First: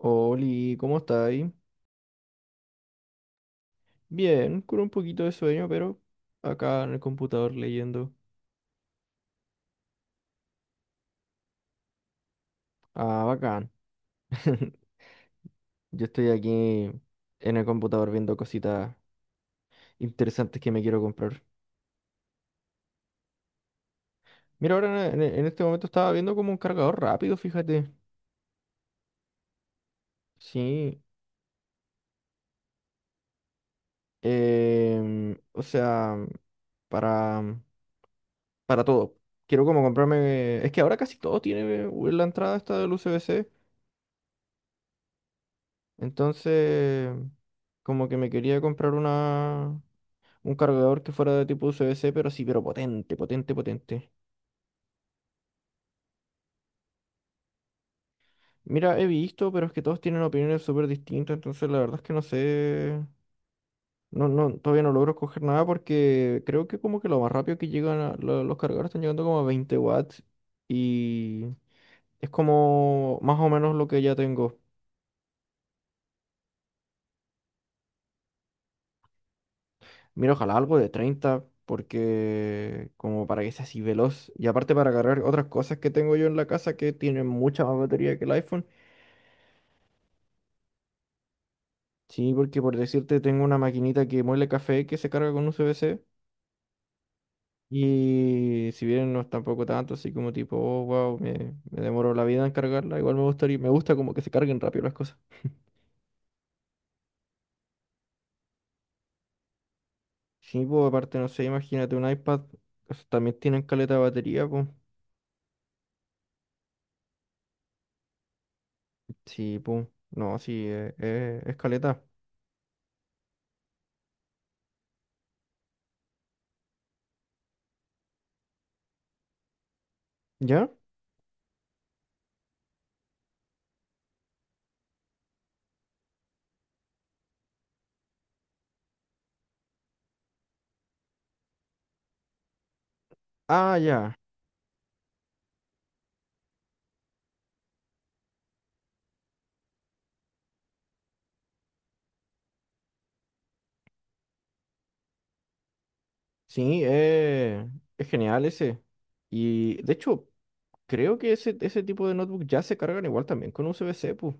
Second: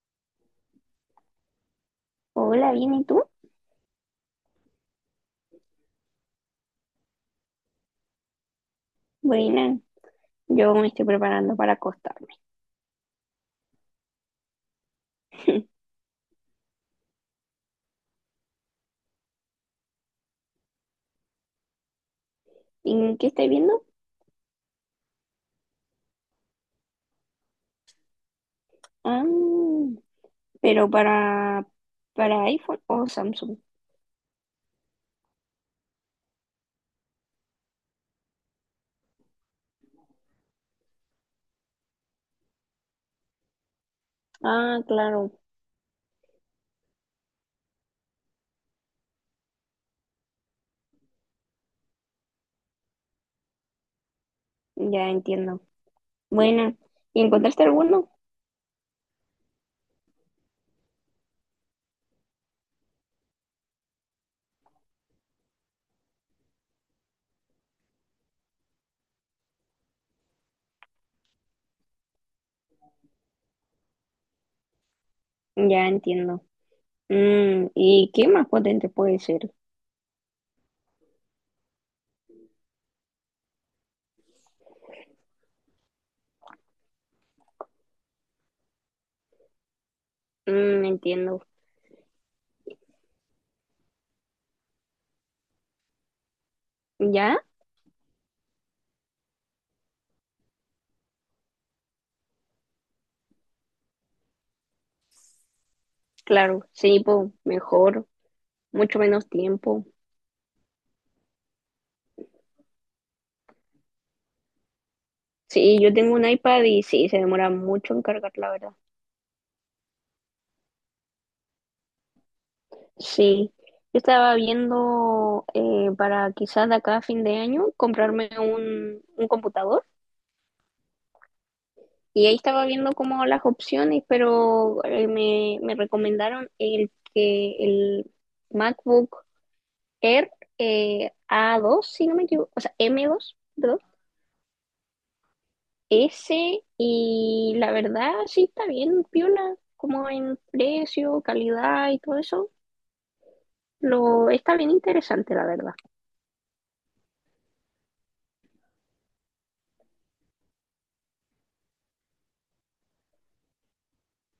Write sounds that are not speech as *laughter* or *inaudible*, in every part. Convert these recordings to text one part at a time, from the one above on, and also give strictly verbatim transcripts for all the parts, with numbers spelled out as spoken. Oli, ¿cómo estáis? Hola, bien, ¿y tú? Bien, con un poquito de sueño, pero acá en el computador leyendo. Buena, yo me estoy preparando para acostarme. Ah, bacán. *laughs* *laughs* Yo estoy aquí en el computador viendo cositas interesantes que me quiero comprar. ¿En qué estoy viendo? Mira, ahora en, en este momento estaba viendo como un cargador rápido, fíjate. Ah, pero Sí. para, para iPhone o Samsung. Em, o sea, para, para todo. Quiero como comprarme... Es que ahora casi todo tiene eh, la entrada esta del U S B-C. Ah, claro, Entonces, como que me quería comprar una... Un cargador que fuera de tipo U S B-C, pero sí, pero potente, potente, potente. ya entiendo. Buena, ¿y encontraste alguno? Mira, he visto, pero es que todos tienen opiniones súper distintas, entonces la verdad es que no sé. No, no, todavía no logro escoger nada porque creo que como que lo más rápido que llegan a- lo- los cargadores están llegando como a veinte watts y es como más o menos lo que ya tengo. Ya entiendo. Mm, ¿y qué más potente puede ser? Mira, ojalá algo de treinta porque como para que sea así veloz y aparte para cargar otras cosas que tengo yo en la casa que tienen mucha más batería que el iPhone. Mm, entiendo. Sí, porque por decirte, tengo una maquinita que muele café que se carga con U S B-C. ¿Ya? Y si bien no es tampoco tanto, así como tipo, oh, wow, me, me demoro la vida en cargarla, igual me gustaría, me gusta como que se carguen rápido las cosas. Claro, sí, po, mejor, mucho menos tiempo. Sí, pues aparte, no sé, imagínate un iPad, esos también tienen caleta de batería, pues. Sí, yo tengo un iPad y sí, se demora mucho en cargar, la verdad. Sí, pues, no, sí, eh, eh, es caleta. Sí, yo estaba viendo eh, para quizás de acá a fin de año comprarme un, un computador ¿Ya? y ahí estaba viendo como las opciones, pero eh, me, me recomendaron el que el MacBook Air eh, a dos si no me equivoco, o sea, m dos Ah, perdón, ya. ese y la verdad sí está bien, piola, como en precio, calidad y todo eso, lo está bien interesante, la verdad. Sí, eh, es genial ese. Y de hecho, creo que ese, ese tipo de notebook ya se cargan igual también con U S B-C, pues.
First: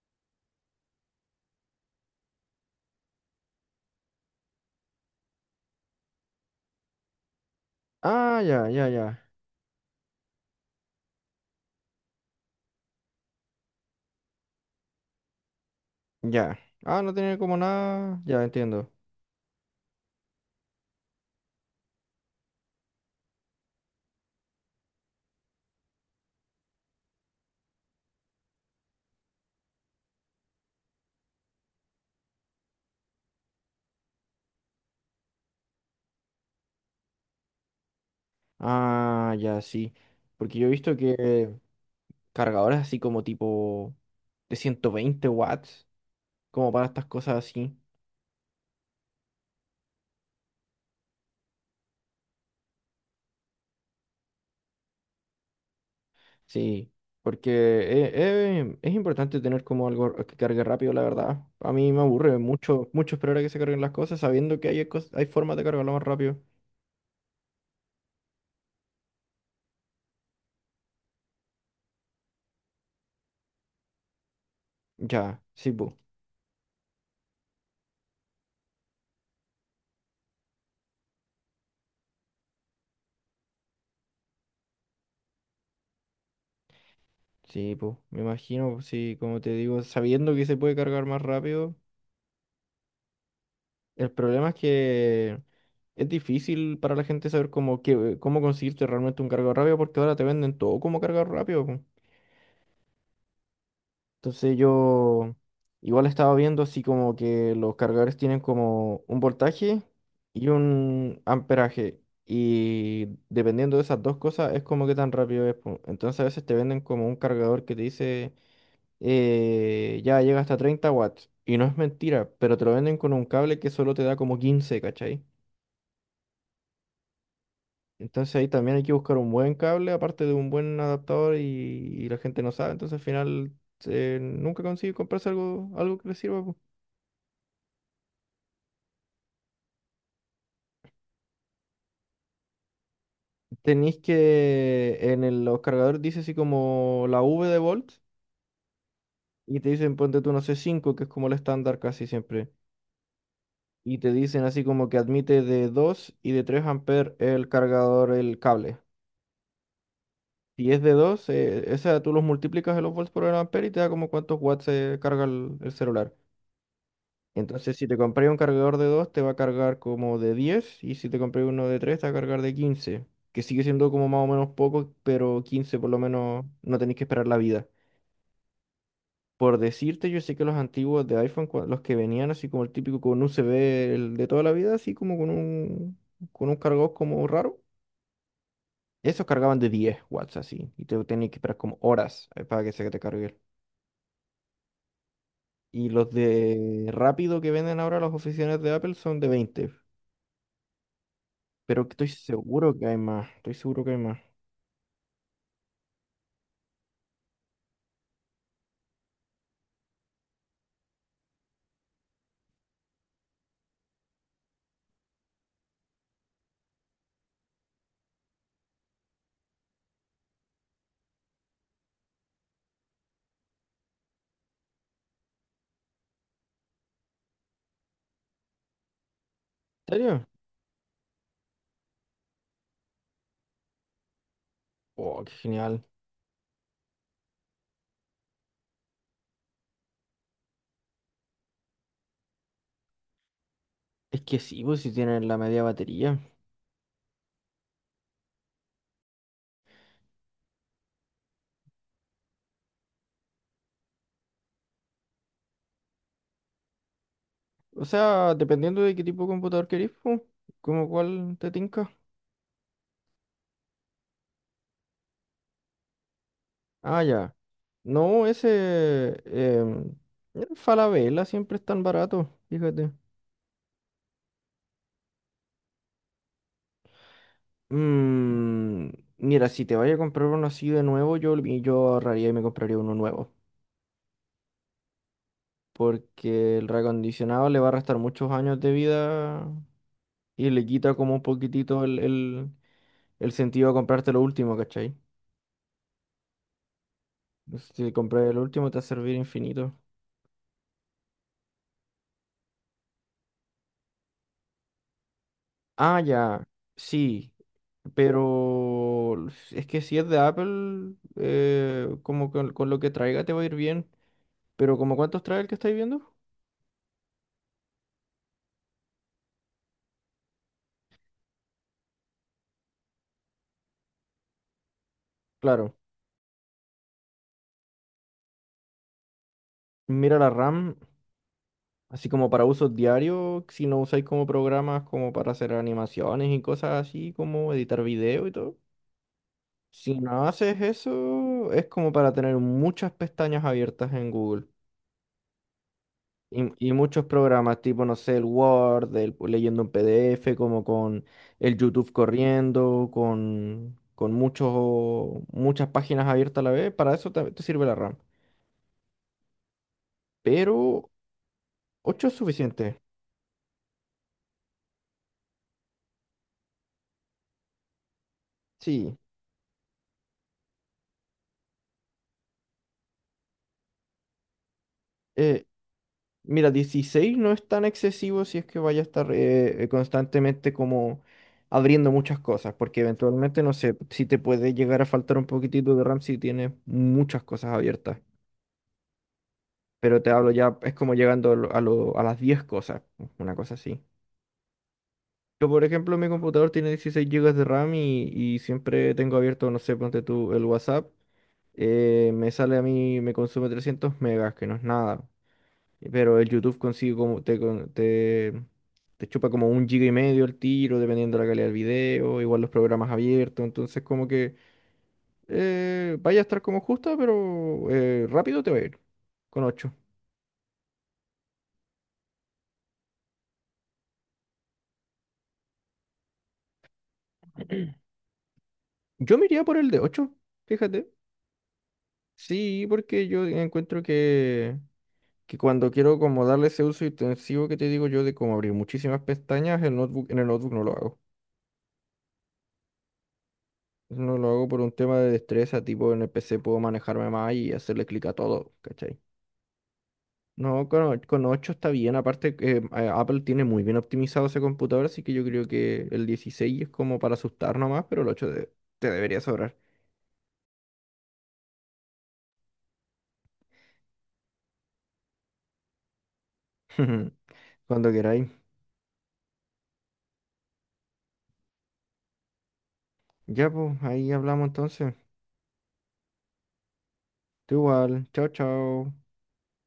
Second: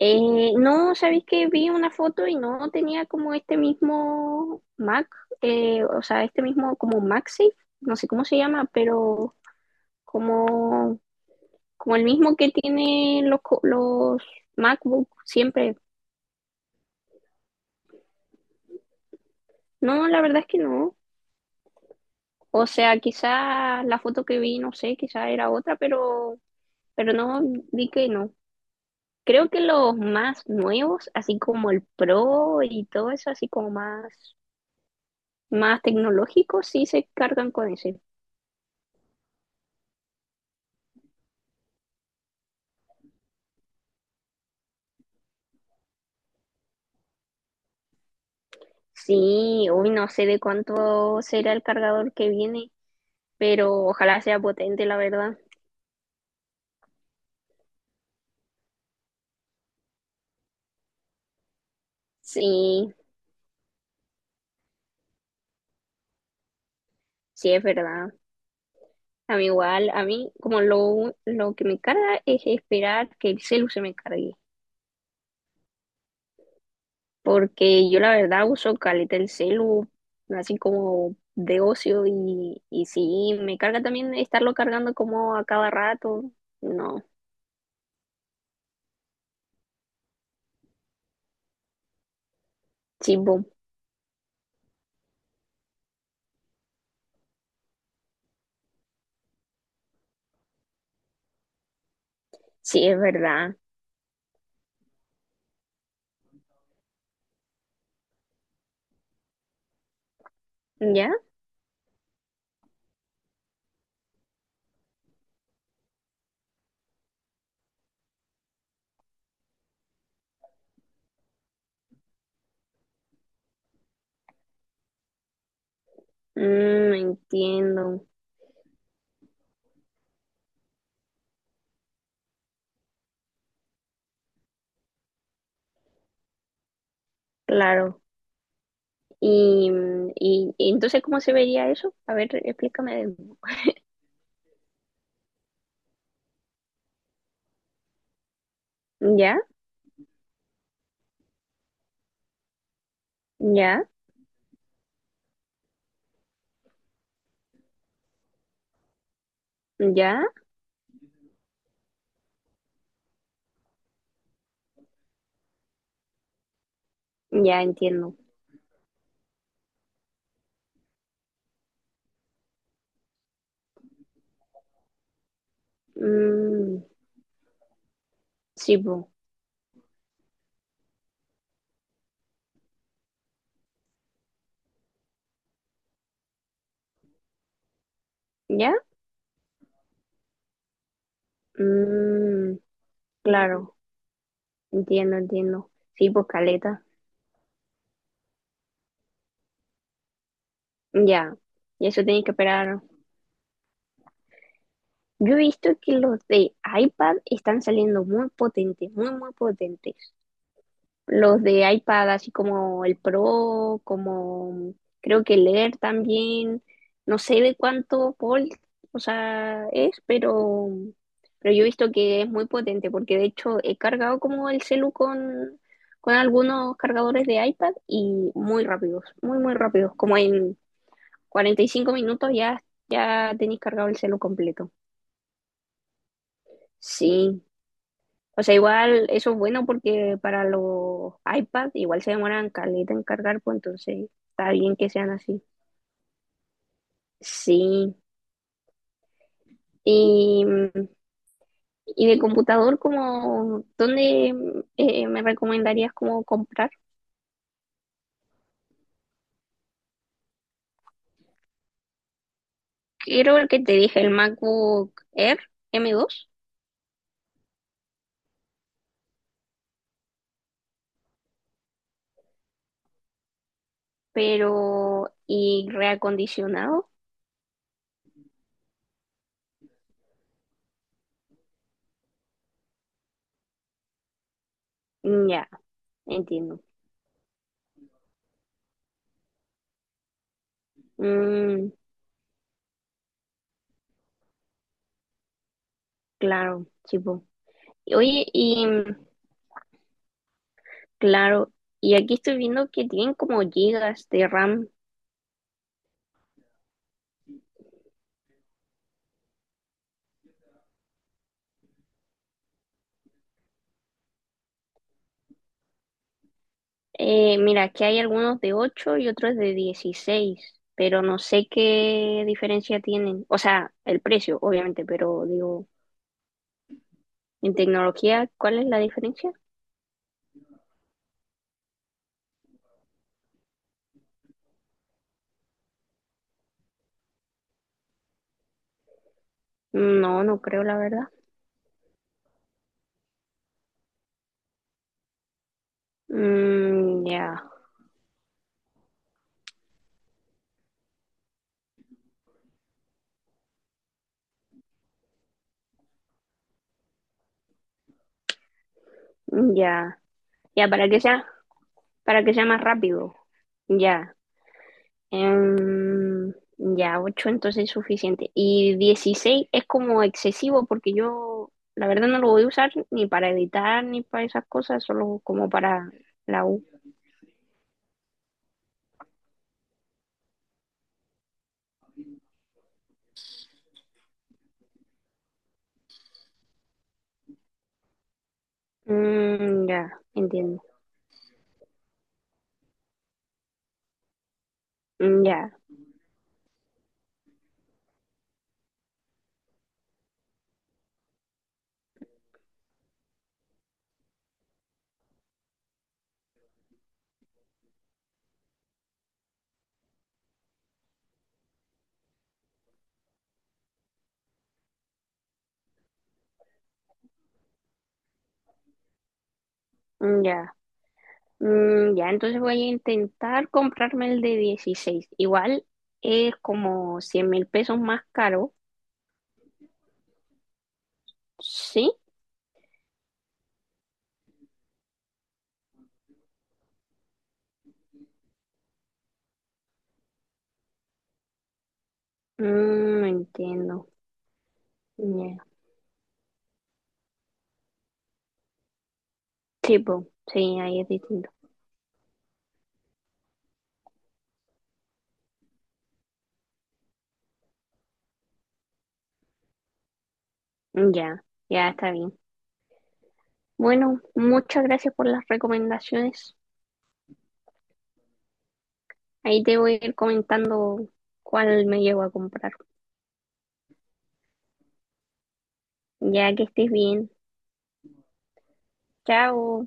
Eh, no, sabéis que vi una foto y no tenía como este mismo Mac, eh, o sea, este mismo como MagSafe, no sé cómo se Ah, llama, ya, ya, ya, pero como, como el mismo que tienen los, co- los MacBook siempre. ya. Ah, no tiene como nada. Ya entiendo. No, la verdad es que no. O sea, quizá la foto que vi, no sé, quizá era otra, pero, pero no, vi que no. Creo que los más nuevos, así como el Pro y todo eso, así como más. Más tecnológicos sí se cargan con eso. Ah, ya, sí. Porque yo he visto que cargadores así como tipo de ciento veinte watts, como para estas cosas así. Sí, hoy no sé de cuánto será el cargador que viene, pero ojalá sea potente, la verdad. Sí, porque eh, eh, es importante tener como algo que cargue rápido, la verdad. A mí me aburre mucho, Sí, mucho esperar a que se carguen las cosas sabiendo que hay, cos- hay formas de cargarlo más rápido. sí es verdad. A mí igual, a mí como lo, lo que me carga es esperar que el celu se me cargue, Ya, sí, pues. porque yo la verdad uso caleta el celu, así como de ocio y, y sí, me carga también estarlo cargando como a cada rato. No, Sí, pues. Me imagino, sí, como te digo, sabiendo que se puede cargar más rápido. sí, boom, El problema es que es difícil para la gente saber cómo, que, cómo conseguirte realmente un cargador rápido porque ahora te venden todo como cargador rápido, po. sí es verdad. Entonces yo igual estaba viendo así como que los cargadores tienen como un voltaje y ¿Ya? un amperaje. Y dependiendo de esas dos cosas es como que tan rápido es, po. Entonces a veces te venden como un cargador que te dice eh, ya llega hasta treinta watts. Y no es mentira, pero te lo venden con un cable que solo te da como quince, ¿cachai? Mm, entiendo, Entonces ahí también hay que buscar un buen cable, aparte de un buen adaptador y, y la gente no sabe, entonces al final eh, nunca consigue comprarse algo, algo que le sirva, po. claro. Y, mm, y, y entonces, ¿cómo se vería eso? A ver, explícame. Tenéis que en el- los cargadores dice así como la V de volts Ya, y te dicen ponte tú no sé cinco que es como el estándar casi siempre. ya, Y te dicen así como que admite de dos y de tres amperes el cargador, el cable. ya, Si es de dos eh, esa tú los multiplicas en los volts por el ampere y te da como cuántos watts se carga el el celular. ya Entonces, si te entiendo. compré un cargador de dos te va a cargar como de diez y si te compré uno de tres te va a cargar de quince que sigue siendo como más o menos poco, pero quince por lo menos no Mm, tenéis que esperar la vida. sí, pues, Por decirte, yo sé que los antiguos de iPhone, cua- los que venían así como el típico con U S B el de toda la vida, así como con un, con un cargador como raro, ya. esos cargaban de diez watts así, y te tenías que esperar como horas eh, Mm, para que se te cargue. claro, entiendo, entiendo. Y Sí, los pues, caleta. de rápido que venden ahora las oficinas de Apple son de veinte. Ya. Pero Y que eso estoy tiene que seguro esperar. que hay más. Estoy seguro que hay más. Yo he visto que los de iPad están saliendo muy potentes, muy, muy potentes. Los de iPad, así como el Pro, como creo que el Air también. No sé de cuánto volt, o sea, es, pero, pero yo he visto que es muy potente, porque de hecho he cargado como el celu con, con algunos cargadores de iPad y muy rápidos, muy, muy rápidos. ¿En Como serio? en cuarenta y cinco minutos ya, ya tenéis cargado el celu completo. Oh, qué genial. Sí, o sea, igual eso es bueno porque para los iPad igual se demoran caleta en cargar, pues entonces Es que está sí, bien pues que si sean tienen la así. media batería. Sí. Y, y de computador, como, ¿dónde eh, me recomendarías como comprar? O sea, dependiendo de qué tipo de computador querés, pues, como cuál te tinca. Quiero el que te dije, el MacBook Air M dos, Ah, ya. No, ese. Em, el Falabella siempre es tan barato, fíjate. pero y reacondicionado. Mm, mira, si te vaya a comprar uno así de nuevo, yo, yo ahorraría y me compraría uno nuevo. Mm, ya, Porque entiendo. el reacondicionado le va a restar muchos años de vida y le quita como un Mm, poquitito el, el, el sentido a comprarte lo último, ¿cachai? claro, tipo. Si Oye, compras el y último te va a servir infinito. claro, y aquí estoy viendo que tienen como gigas de RAM. Ah, ya, sí, pero es que si es de Apple, eh, como con, con lo que traiga te va a ir bien, pero ¿como cuántos trae el que estáis viendo? Eh, mira, que hay algunos de ocho y otros de dieciséis, pero no sé qué diferencia tienen. O sea, el precio, obviamente, pero digo, Claro, en tecnología, ¿cuál es la diferencia? mira la RAM, así como para uso diario, si no usáis como programas como para hacer animaciones y cosas así, como editar video y todo. Si No, no no haces creo, la verdad. eso, es como para tener muchas pestañas abiertas en Google. Y, y muchos Mm, ya, programas, tipo, no sé, el Word, el, leyendo un P D F, como con el YouTube corriendo, con, con muchos, muchas páginas abiertas a la vez. Para eso te, te sirve la RAM. ya, ya, para Pero que sea, ocho es para que sea más suficiente. rápido. Ya. Em, ya, ocho entonces es suficiente. Y Sí. dieciséis es como excesivo porque yo la verdad no lo voy a usar ni para editar ni para esas cosas, solo Eh, como para la mira, U. dieciséis no es tan excesivo si es que vaya a estar eh, constantemente como abriendo muchas cosas, porque eventualmente, no sé, si te puede llegar a faltar un poquitito de RAM si tienes muchas cosas abiertas, Mm, ya, pero te hablo ya, entiendo. es como llegando a, lo- a lo- a las diez cosas, una cosa así. Mm, Yo, ya, por ejemplo, mi computador tiene dieciséis gigas de RAM y, y siempre tengo abierto, no sé, ponte tú el WhatsApp, eh, me sale a mí, me consume trescientos megas, que no es nada. Pero el YouTube consigue como te, con- te, te chupa como un giga y medio el tiro, dependiendo de la calidad del video, igual los programas abiertos, entonces como que eh, vaya a estar como justa, pero eh, rápido te va a ir con ocho. mm, ya. Mm, ya, entonces voy a intentar comprarme el de dieciséis. Igual es como cien mil pesos más caro, Yo me iría por el de ocho, fíjate. ¿sí? Sí, porque yo encuentro que, que cuando quiero como darle ese uso intensivo que te digo yo de como abrir muchísimas pestañas, el notebook, en el notebook no lo hago. Mm, entiendo. No lo hago por un tema de Ya. destreza, tipo en el P C puedo manejarme más y hacerle clic a todo, ¿cachai? Sí, po, sí, No, ahí es con, con distinto. ocho está bien. Aparte, que, em, eh, a- Apple tiene muy bien optimizado ese computador, así que yo creo que el dieciséis es como para asustar nomás, pero el ocho de- te debería sobrar. Ya, ya está bien. Bueno, muchas gracias por las recomendaciones. *laughs* Cuando queráis. Ahí te voy a ir comentando cuál me llevo a comprar. Ya, pues, ahí hablamos entonces. Ya que estés bien. Tú igual. Chao, chao. Chao.